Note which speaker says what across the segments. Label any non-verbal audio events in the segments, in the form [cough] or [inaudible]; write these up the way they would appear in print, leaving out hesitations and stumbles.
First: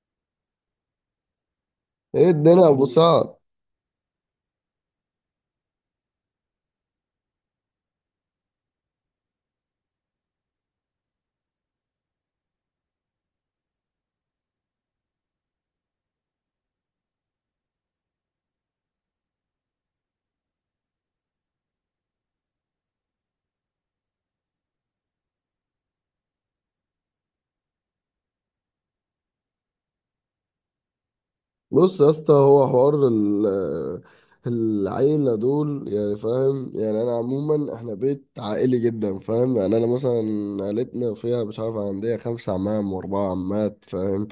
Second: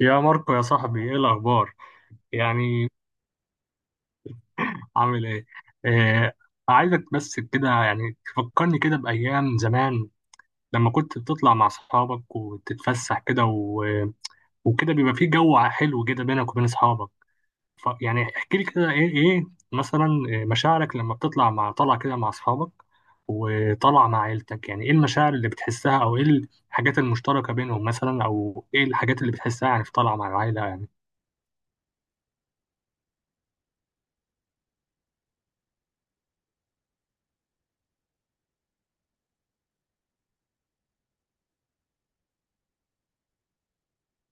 Speaker 1: يا ماركو يا صاحبي، ايه الاخبار؟
Speaker 2: ايه الدنيا يا ابو
Speaker 1: يعني
Speaker 2: سعد؟
Speaker 1: عامل ايه؟ آه. عايزك بس كده يعني تفكرني كده بايام زمان لما كنت بتطلع مع اصحابك وتتفسح كده، وكده بيبقى في جو حلو كده بينك وبين اصحابك. يعني احكي لي كده ايه مثلا، مشاعرك لما بتطلع طلع كده مع اصحابك وطلع مع عيلتك. يعني ايه المشاعر اللي بتحسها او ايه الحاجات المشتركة بينهم مثلا او ايه الحاجات اللي بتحسها يعني في طلعة مع العيلة؟
Speaker 2: بص يا اسطى، هو حوار العيلة دول، يعني فاهم، يعني انا عموما احنا بيت عائلي جدا، فاهم؟ يعني انا مثلا عيلتنا فيها، مش عارف، عندي خمسة عمام واربعة عمات، فاهم؟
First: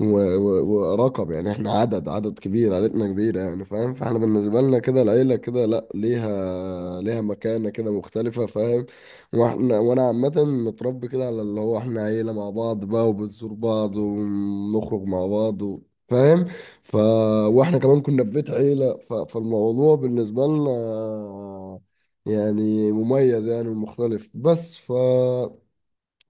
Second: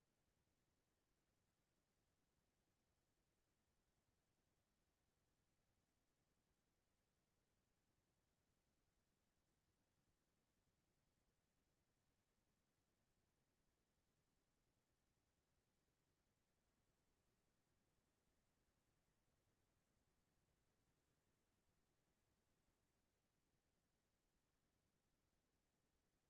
Speaker 2: و- و- ورقم، يعني احنا عدد، كبير، عائلتنا كبيرة يعني، فاهم؟ فاحنا بالنسبة لنا كده العيلة كده، لا، ليها، مكانة كده مختلفة، فاهم؟ واحنا وانا عامة متربي كده على اللي هو احنا عيلة مع بعض بقى، وبنزور بعض ونخرج مع بعض فاهم. ف واحنا كمان كنا في بيت عيلة، فالموضوع بالنسبة لنا يعني مميز، يعني ومختلف، بس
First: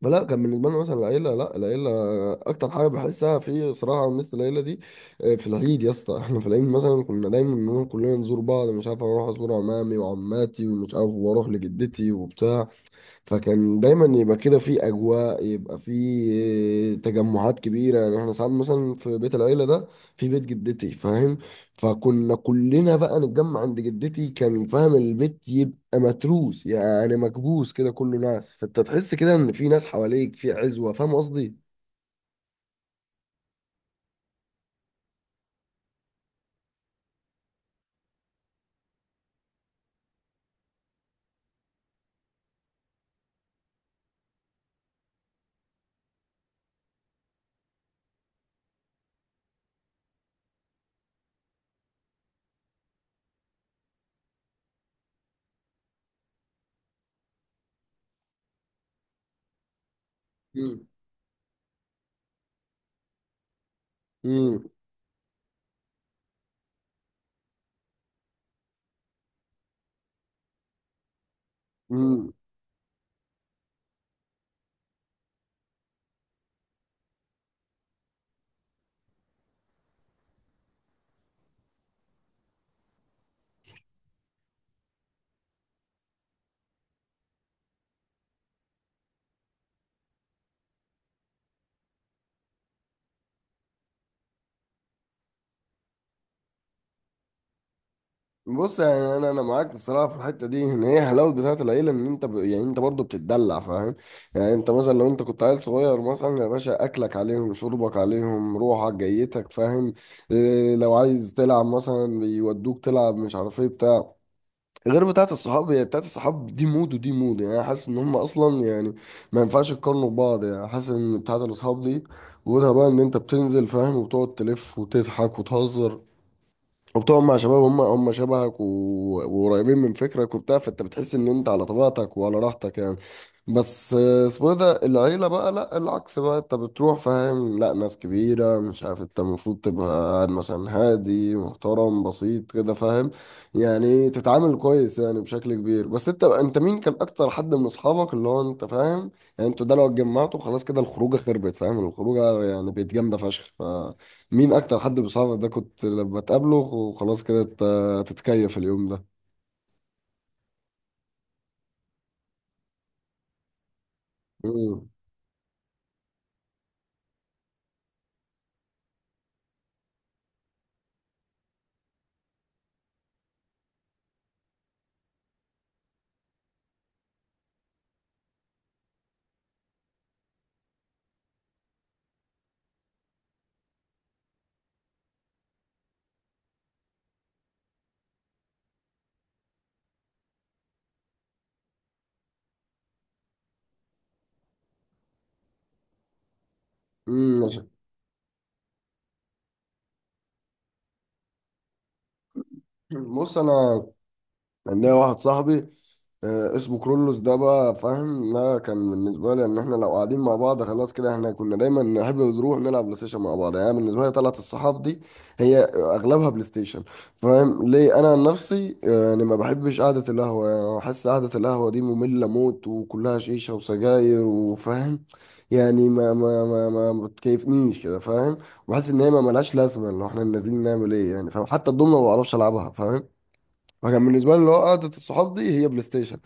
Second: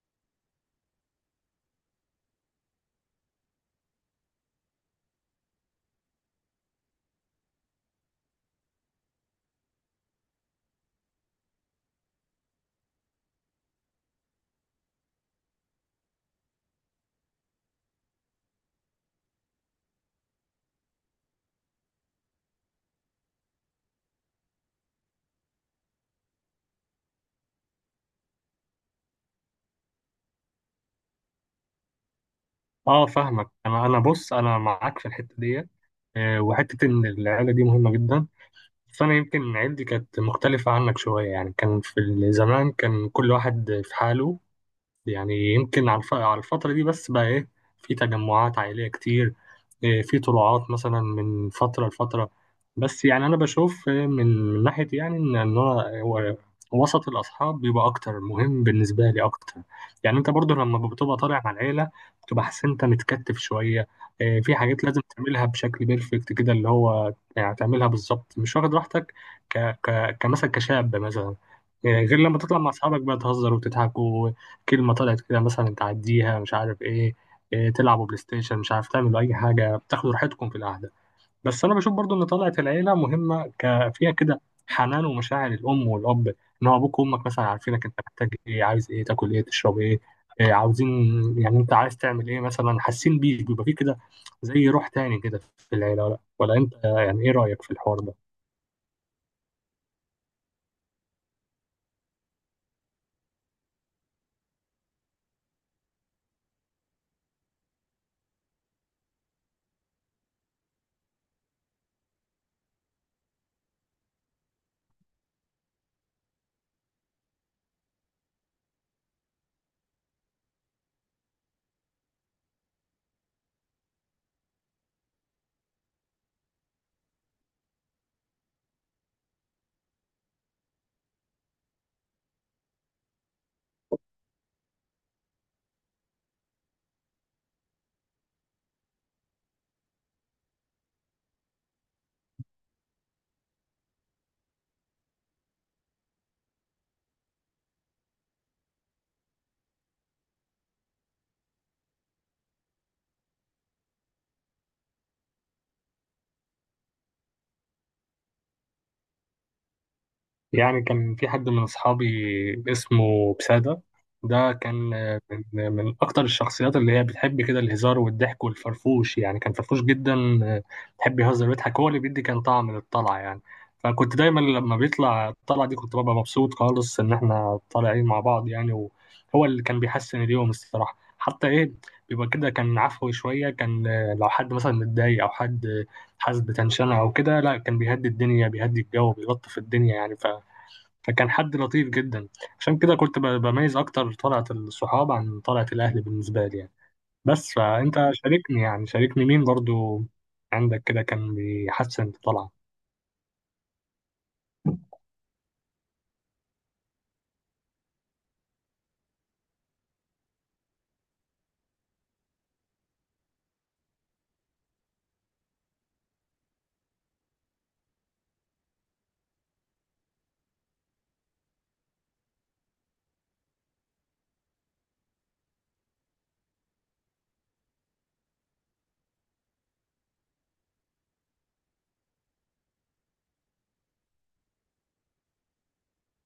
Speaker 2: فلا كان بالنسبه لنا مثلا العيله، لا، العيله اكتر حاجه بحسها في صراع، على مثل العيله دي. في العيد يا اسطى، احنا في العيد مثلا كنا دايما بنقول كلنا نزور بعض، مش عارف، اروح ازور عمامي وعماتي ومش عارف، واروح لجدتي وبتاع. فكان دايما يبقى كده في اجواء، يبقى في تجمعات كبيره. يعني احنا ساعات مثلا في بيت العيله ده، في بيت جدتي فاهم، فكنا كلنا بقى نتجمع عند جدتي، كان فاهم البيت يبقى متروس يعني، مكبوس كده كله ناس، فانت تحس كده ان في ناس حواليك، في عزوه، فاهم قصدي؟
Speaker 1: اه فاهمك. انا بص، انا معاك في الحته دي، وحته ان العيله دي مهمه جدا. بس انا يمكن عيلتي كانت مختلفه عنك شويه. يعني كان في زمان كان كل واحد في حاله. يعني يمكن على على الفترة دي بس بقى إيه، في تجمعات عائلية كتير، إيه، في طلوعات مثلا من فترة لفترة. بس يعني أنا بشوف إيه، من ناحية يعني إن هو وسط الأصحاب بيبقى أكتر مهم بالنسبة لي أكتر. يعني أنت برضو لما بتبقى طالع مع العيلة بتبقى حاسس إن أنت متكتف شوية. إيه، في
Speaker 2: امم
Speaker 1: حاجات لازم تعملها بشكل بيرفكت كده، اللي هو يعني تعملها بالظبط، مش واخد راحتك ك ك كمثلا كشاب مثلا. إيه، غير
Speaker 2: امم
Speaker 1: لما تطلع مع أصحابك بقى تهزر وتضحك. كلمة طلعت كده مثلا تعديها مش عارف ايه، إيه تلعبوا بلاي ستيشن، مش عارف تعملوا أي حاجة، بتاخدوا راحتكم في القعدة. بس أنا بشوف برضو إن طلعت العيلة مهمة، فيها كده حنان ومشاعر الأم والأب. إن هو أبوك وأمك مثلا عارفينك أنت محتاج إيه، عايز إيه، تاكل إيه، تشرب إيه، إيه عاوزين. يعني أنت عايز تعمل إيه مثلا، حاسين بيك. بيبقى فيه كده زي روح تاني كده في العيلة. ولا أنت يعني إيه رأيك في الحوار ده؟
Speaker 2: بص، يعني انا معاك الصراحه في الحته دي، ان هي حلاوه بتاعه العيله، ان انت يعني انت برضه بتتدلع، فاهم؟ يعني انت مثلا لو انت كنت عيل صغير مثلا يا باشا، اكلك عليهم، شربك عليهم، روحك جيتك، فاهم؟ إيه، لو عايز تلعب مثلا بيودوك تلعب، مش عارف ايه، بتاع. غير بتاعه الصحاب، هي بتاعه الصحاب دي مود، ودي مود، يعني أنا حاسس ان هم اصلا يعني ما ينفعش يقارنوا ببعض. يعني حاسس ان بتاعه الاصحاب دي وجودها بقى ان انت بتنزل فاهم، وبتقعد تلف وتضحك وتهزر، وبتقعد مع شباب هم شبهك وقريبين من فكرك وبتاع، فانت بتحس ان انت على طبيعتك وعلى راحتك يعني. بس اسمه إيه ده، العيلة بقى لا، العكس بقى، انت بتروح فاهم لا ناس كبيرة، مش عارف، انت المفروض تبقى قاعد مثلا هادي محترم بسيط كده، فاهم؟ يعني تتعامل كويس يعني بشكل كبير. بس انت، مين كان اكتر حد من اصحابك اللي هو انت فاهم، يعني انتوا ده لو اتجمعتوا خلاص كده الخروجة خربت، فاهم؟ الخروجة يعني بقت جامدة فشخ. مين اكتر حد بصحابك ده كنت لما تقابله وخلاص كده تتكيف اليوم ده؟
Speaker 1: يعني كان في حد من أصحابي اسمه بسادة، ده كان
Speaker 2: امم
Speaker 1: من, من أكتر الشخصيات اللي هي بتحب كده الهزار والضحك والفرفوش. يعني كان فرفوش جدا، بيحب يهزر ويضحك، هو اللي بيدي كان طعم للطلعة يعني. فكنت دايما لما بيطلع الطلعة دي كنت ببقى مبسوط خالص إن إحنا طالعين مع بعض يعني. وهو اللي كان بيحسن اليوم الصراحة، حتى إيه، بيبقى كده كان عفوي شوية. كان لو حد مثلا متضايق أو حد حاسس بتنشنة أو كده، لا كان بيهدي الدنيا، بيهدي الجو، بيلطف الدنيا يعني. فكان حد لطيف جدا. عشان كده كنت بميز اكتر طلعة الصحاب عن طلعة الاهل بالنسبة لي يعني. بس
Speaker 2: امم
Speaker 1: فانت شاركني، يعني شاركني مين برضو عندك كده كان بيحسن الطلعة؟
Speaker 2: بص انا، عندنا واحد صاحبي اسمه كرولوس، ده بقى فاهم، ده كان بالنسبة لي ان احنا لو قاعدين مع بعض خلاص كده، احنا كنا دايما نحب نروح نلعب بلاي ستيشن مع بعض. يعني بالنسبة لي طلعت الصحاب دي، هي اغلبها بلاي ستيشن، فاهم ليه؟ انا عن نفسي، يعني ما بحبش قعدة القهوة. يعني أنا بحس قعدة القهوة دي مملة موت، وكلها شيشة وسجاير، وفاهم يعني، ما بتكيفنيش كده، فاهم؟ بحس ان هي ما ملهاش لازمة، ان احنا نازلين نعمل ايه يعني، فاهم؟ حتى الضمنة ما بعرفش العبها، فاهم؟ فكان بالنسبه لي اللي هو قعده الصحاب دي هي بلاي ستيشن،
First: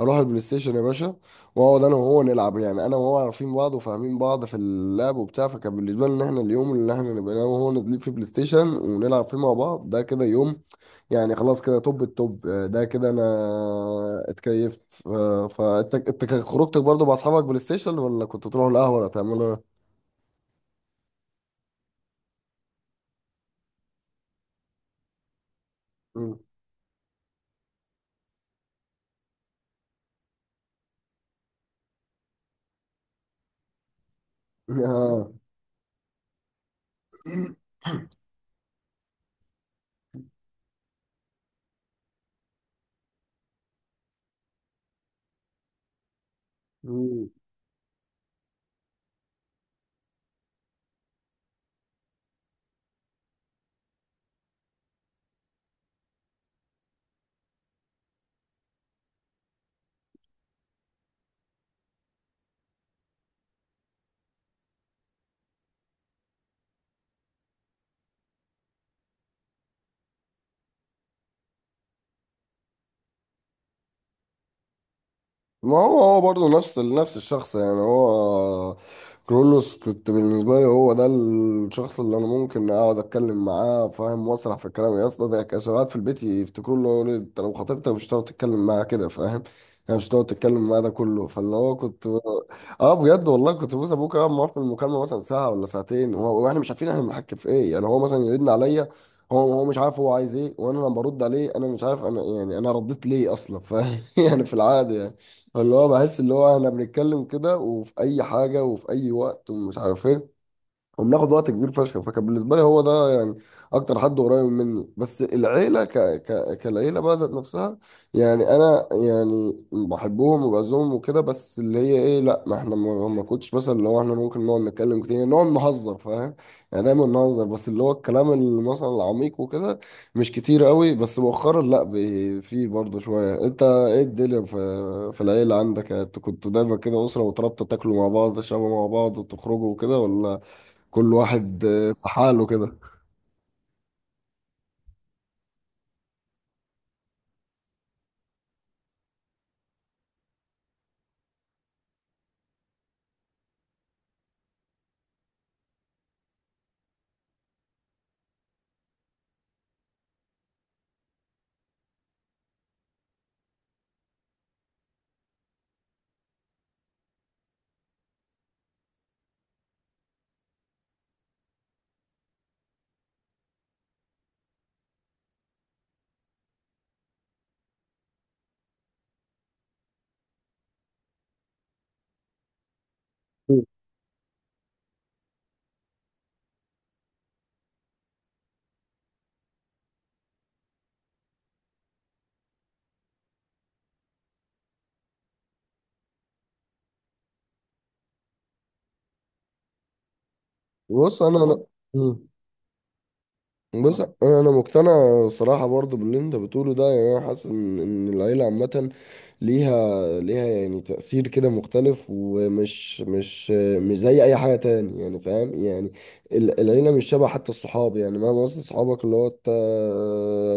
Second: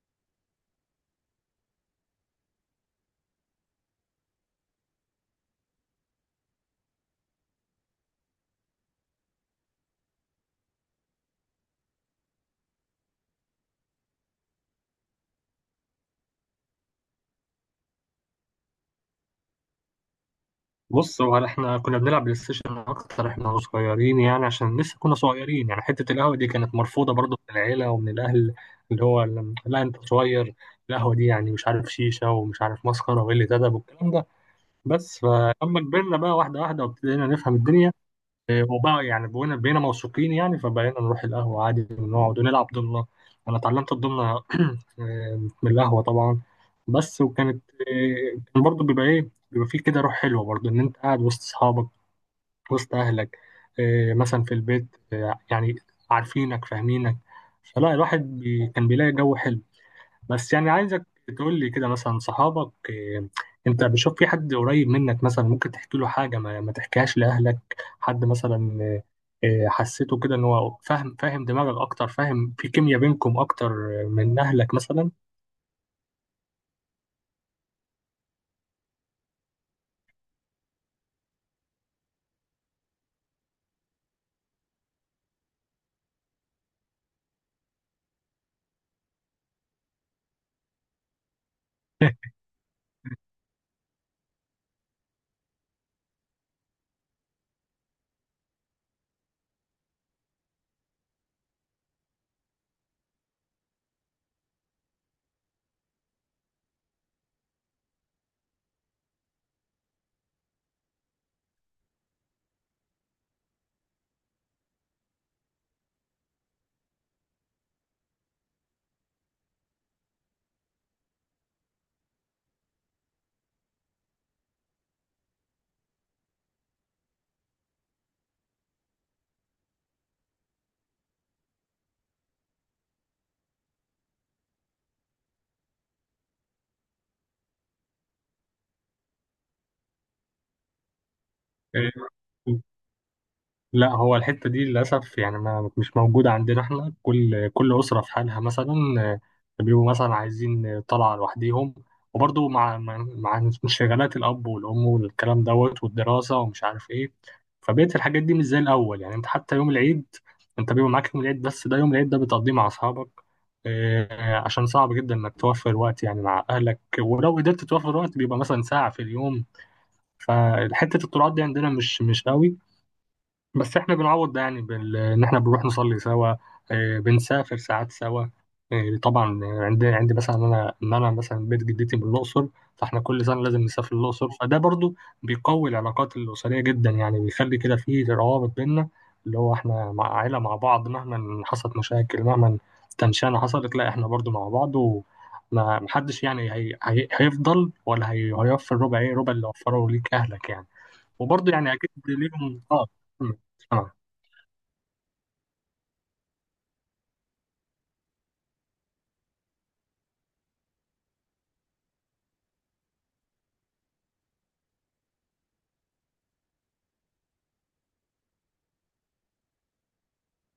Speaker 2: اروح البلاي ستيشن يا باشا، واقعد انا وهو نلعب. يعني انا وهو عارفين بعض، وفاهمين بعض في اللعب وبتاع، فكان بالنسبه لي ان احنا اليوم اللي احنا نبقى انا وهو نازلين فيه بلاي ستيشن، ونلعب فيه مع بعض، ده كده يوم يعني. خلاص كده توب التوب، ده كده انا اتكيفت. فانت، انت كان خروجتك برضو مع اصحابك بلاي ستيشن، ولا كنت تروح القهوه، ولا تعملوا ايه؟
Speaker 1: بص، هو احنا كنا بنلعب بلاي ستيشن اكتر احنا صغيرين يعني، عشان لسه كنا صغيرين يعني، حتة القهوة
Speaker 2: مم.
Speaker 1: دي كانت مرفوضة برضو من العيلة ومن الاهل. اللي هو لا انت صغير، القهوة دي يعني مش عارف شيشة ومش عارف مسخرة وإيه اللي تدب والكلام ده. بس
Speaker 2: [laughs]
Speaker 1: فلما كبرنا بقى واحدة واحدة وابتدينا نفهم الدنيا، هو بقى يعني بقينا موثوقين يعني، فبقينا نروح القهوة عادي ونقعد ونلعب ضمنة. أنا اتعلمت الضمنة، من القهوة طبعا. بس
Speaker 2: آه.
Speaker 1: وكانت، كان برضه بيبقى إيه، بيبقى فيه كده روح حلوة برضه إن أنت قاعد وسط أصحابك، وسط أهلك، إيه، مثلا في البيت، إيه، يعني عارفينك فاهمينك. فلا الواحد بي كان بيلاقي جو حلو. بس يعني عايزك تقول لي كده مثلا صحابك إيه، انت بتشوف في حد قريب منك مثلا ممكن تحكي له حاجة ما تحكيهاش لأهلك، حد مثلا إيه، إيه، حسيته كده ان هو فاهم، فاهم دماغك اكتر، فاهم، في كيمياء بينكم اكتر من اهلك مثلا؟
Speaker 2: ما هو برضه نفس الشخص، يعني هو كرولوس كنت بالنسبة لي، هو ده الشخص اللي أنا ممكن أقعد أتكلم معاه فاهم، وأسرح في الكلام يا اسطى. ده كان ساعات في البيت يفتكروا له، يقولوا لي أنت لو خطيبتك مش هتقعد تتكلم معاها كده، فاهم يعني، مش هتقعد تتكلم معاه ده كله. فاللي هو كنت، اه، بجد والله كنت بوس ابوك اقعد معاه في المكالمه مثلا ساعه ولا ساعتين، واحنا مش عارفين احنا بنحكي في ايه. يعني هو مثلا يرن عليا، هو مش عارف هو عايز ايه، وانا لما برد عليه انا مش عارف انا، يعني انا رديت ليه اصلا، فاهم؟ [laughs] يعني في العادي، يعني اللي هو بحس اللي هو احنا بنتكلم كده، وفي اي حاجه، وفي اي وقت، ومش عارف ايه، وبناخد وقت كبير فشخ. فكان بالنسبه لي هو ده يعني اكتر حد قريب مني. بس العيله كالعيله بقى ذات نفسها، يعني انا يعني بحبهم وبعزهم وكده، بس اللي هي ايه، لا، ما احنا ما كنتش مثلا، لو احنا ممكن نقعد نتكلم كتير، يعني نقعد نهزر، فاهم؟ يعني دايما نهزر، بس اللي هو الكلام اللي مثلا العميق وكده مش كتير قوي. بس مؤخرا لا، في برضه شويه. انت ايه الدنيا، في العيله عندك، انتوا كنتوا دايما كده اسره وترابطه، تاكلوا مع بعض، تشربوا مع بعض، وتخرجوا وكده، ولا كل واحد في حاله
Speaker 1: [laughs]
Speaker 2: كده؟
Speaker 1: لا، هو الحتة دي للأسف يعني ما مش موجودة عندنا. احنا كل أسرة في حالها مثلا، آه، بيبقوا مثلا عايزين طلعة لوحديهم، وبرضه مع مع انشغالات الأب والأم والكلام دوت والدراسة ومش عارف إيه، فبقيت الحاجات دي مش زي الأول يعني. أنت حتى يوم العيد، أنت بيبقى معاك يوم العيد، بس ده يوم العيد ده بتقضيه مع أصحابك، عشان صعب جدا إنك توفر وقت يعني مع أهلك، ولو قدرت توفر وقت بيبقى مثلا ساعة في اليوم. فحتة الطلعات دي عندنا مش قوي. بس احنا بنعوض ده يعني ان احنا بنروح نصلي سوا، بنسافر ساعات سوا. طبعا عندي مثلا انا ان انا مثلا بيت جدتي من الاقصر. فاحنا كل سنه لازم نسافر الاقصر، فده برضو بيقوي العلاقات الاسريه جدا يعني، بيخلي كده فيه روابط بينا، اللي هو احنا مع عائله مع بعض مهما حصلت مشاكل، مهما تنشانه حصلت، لا احنا برضو مع بعض. وما محدش يعني هيفضل ولا هيوفر ربع ايه ربع اللي وفره ليك اهلك يعني.
Speaker 2: بص انا،
Speaker 1: وبرضه يعني اكيد
Speaker 2: مم.
Speaker 1: ليهم اه. مم. اه.
Speaker 2: بص انا، مقتنع صراحه برضو باللي انت بتقوله ده، يعني انا حاسس ان العيله عامه ليها، يعني تأثير كده مختلف، ومش مش زي أي حاجة تاني، يعني فاهم يعني، العيلة مش شبه حتى الصحاب. يعني مهما وصل صحابك اللي هو أنت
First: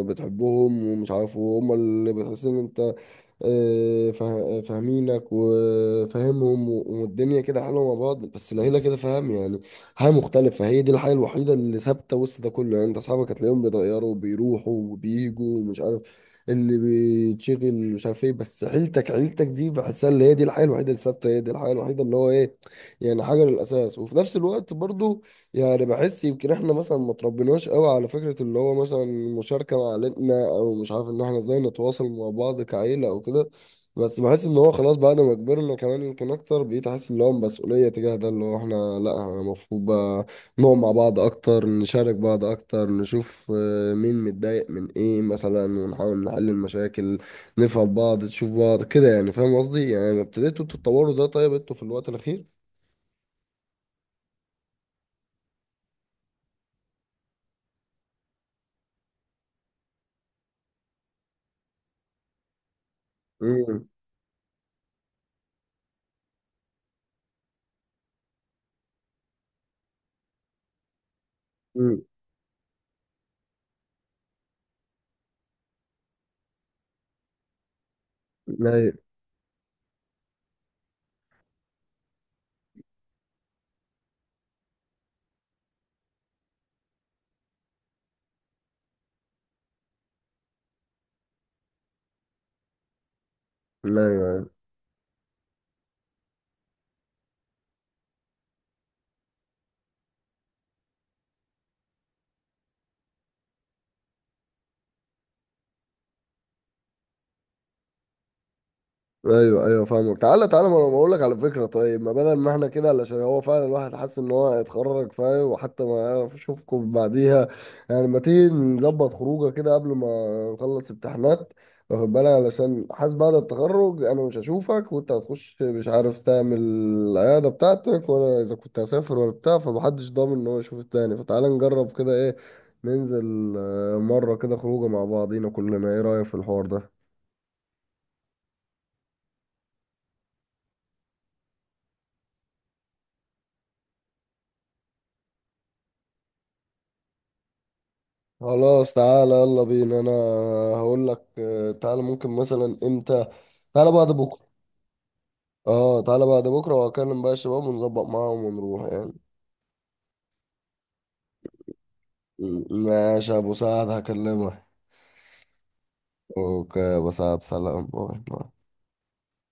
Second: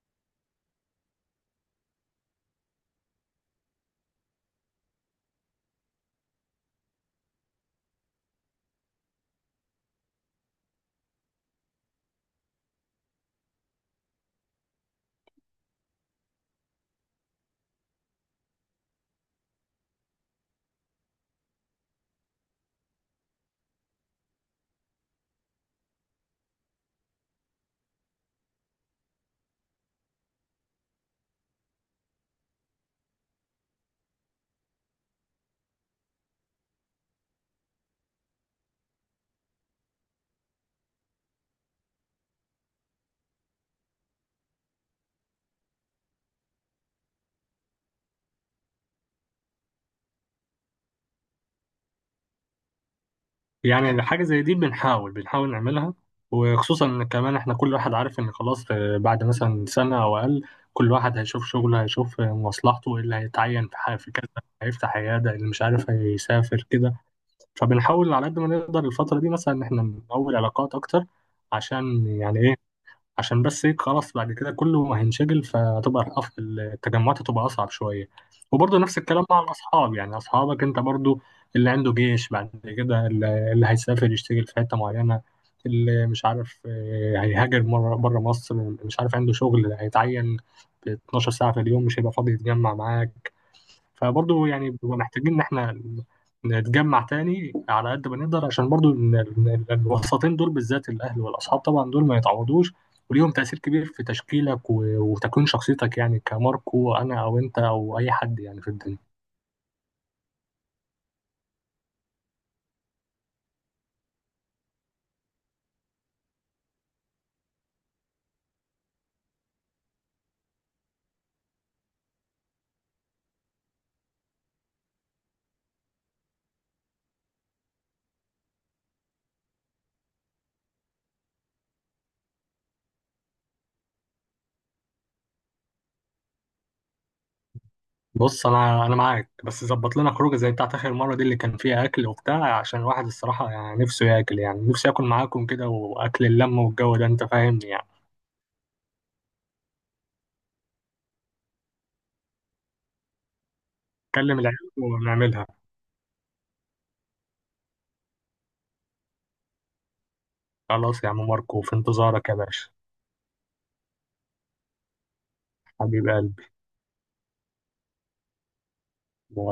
Speaker 2: بتحبهم ومش عارف، وهم اللي بتحس إن أنت فاهمينك وفاهمهم، والدنيا كده حلوه مع بعض. بس العيله كده فاهم يعني حاجه مختلفه، فهي دي الحاجه الوحيده اللي ثابته وسط ده كله. يعني انت اصحابك هتلاقيهم بيتغيروا وبيروحوا وبييجوا، ومش عارف اللي بيتشغل مش عارف ايه، بس عيلتك، دي بحسها اللي هي دي الحاجه الوحيده اللي ثابته، هي دي الحاجه الوحيده اللي هو ايه، يعني حاجه للاساس. وفي نفس الوقت برضو، يعني بحس يمكن احنا مثلا ما تربيناش قوي على فكرة اللي هو مثلا المشاركة مع عيلتنا، او مش عارف، ان احنا ازاي نتواصل مع بعض كعيلة او كده. بس بحس ان هو خلاص بعد ما كبرنا كمان، يمكن اكتر بقيت احس ان هو مسؤولية تجاه ده، اللي هو احنا لا، احنا المفروض بقى نقعد مع بعض اكتر، نشارك بعض اكتر، نشوف مين متضايق من ايه مثلا، ونحاول نحل المشاكل، نفهم بعض، تشوف بعض كده، يعني فاهم قصدي؟ يعني ابتديتوا تتطوروا ده، طيب، انتوا في الوقت الاخير؟
Speaker 1: يعني حاجه زي دي بنحاول نعملها، وخصوصا ان كمان احنا كل واحد عارف ان خلاص، بعد مثلا سنه او اقل كل واحد هيشوف شغله، هيشوف مصلحته ايه، اللي هيتعين في
Speaker 2: امم
Speaker 1: في كذا، هيفتح عياده، اللي مش عارف هيسافر كده. فبنحاول على قد ما نقدر الفتره دي مثلا ان احنا نقوي العلاقات اكتر،
Speaker 2: امم
Speaker 1: عشان يعني ايه، عشان بس هيك خلاص بعد كده كله هينشغل، فهتبقى التجمعات هتبقى أصعب شوية. وبرضه
Speaker 2: لا،
Speaker 1: نفس الكلام مع الأصحاب، يعني أصحابك أنت برضه، اللي عنده جيش، بعد كده اللي هيسافر يشتغل في حتة معينة، اللي مش عارف هيهاجر مرة بره مصر، مش عارف عنده شغل هيتعين ب 12 ساعة في اليوم، مش هيبقى فاضي يتجمع معاك.
Speaker 2: لا،
Speaker 1: فبرضه يعني بنبقى محتاجين ان احنا نتجمع تاني على قد ما نقدر، عشان برضه إن الوسطين دول بالذات الاهل والاصحاب طبعا دول ما يتعوضوش، وليهم تاثير كبير في تشكيلك وتكوين شخصيتك يعني، كماركو انا او انت او اي حد يعني في الدنيا.
Speaker 2: ايوه، ايوه، فاهمك. تعالى، تعالى، ما انا بقول لك على فكره. طيب، ما بدل ما احنا كده، علشان هو فعلا الواحد حاسس ان هو هيتخرج فاهم، وحتى ما يعرف يشوفكم بعديها، يعني ما تيجي نظبط خروجه كده قبل ما نخلص امتحانات، واخد بالك؟ علشان حاسس بعد التخرج انا مش هشوفك، وانت هتخش مش عارف تعمل العياده بتاعتك، ولا اذا كنت هسافر، ولا بتاع، فمحدش ضامن ان هو يشوف التاني. فتعالى نجرب كده، ايه، ننزل مره كده خروجه مع بعضينا كلنا، ايه رايك في الحوار ده؟
Speaker 1: بص انا معاك، بس ظبط لنا خروجه زي بتاعت اخر مره دي اللي كان فيها اكل وبتاع، عشان الواحد الصراحه يعني نفسه ياكل، يعني نفسي اكل معاكم كده، واكل اللمه والجو ده انت فاهمني يعني.
Speaker 2: خلاص، تعالى يلا بينا. انا هقول لك، تعالى ممكن مثلا امتى، تعالى بعد
Speaker 1: كلم
Speaker 2: بكره.
Speaker 1: العيال ونعملها.
Speaker 2: اه، تعالى بعد بكره، وهكلم بقى الشباب ونظبط معاهم ونروح يعني.
Speaker 1: خلاص يا عم ماركو، في انتظارك يا باشا.
Speaker 2: ماشي يا ابو سعد، هكلمك.
Speaker 1: حبيب قلبي.
Speaker 2: اوكي يا ابو سعد، سلام، باي باي.
Speaker 1: واي.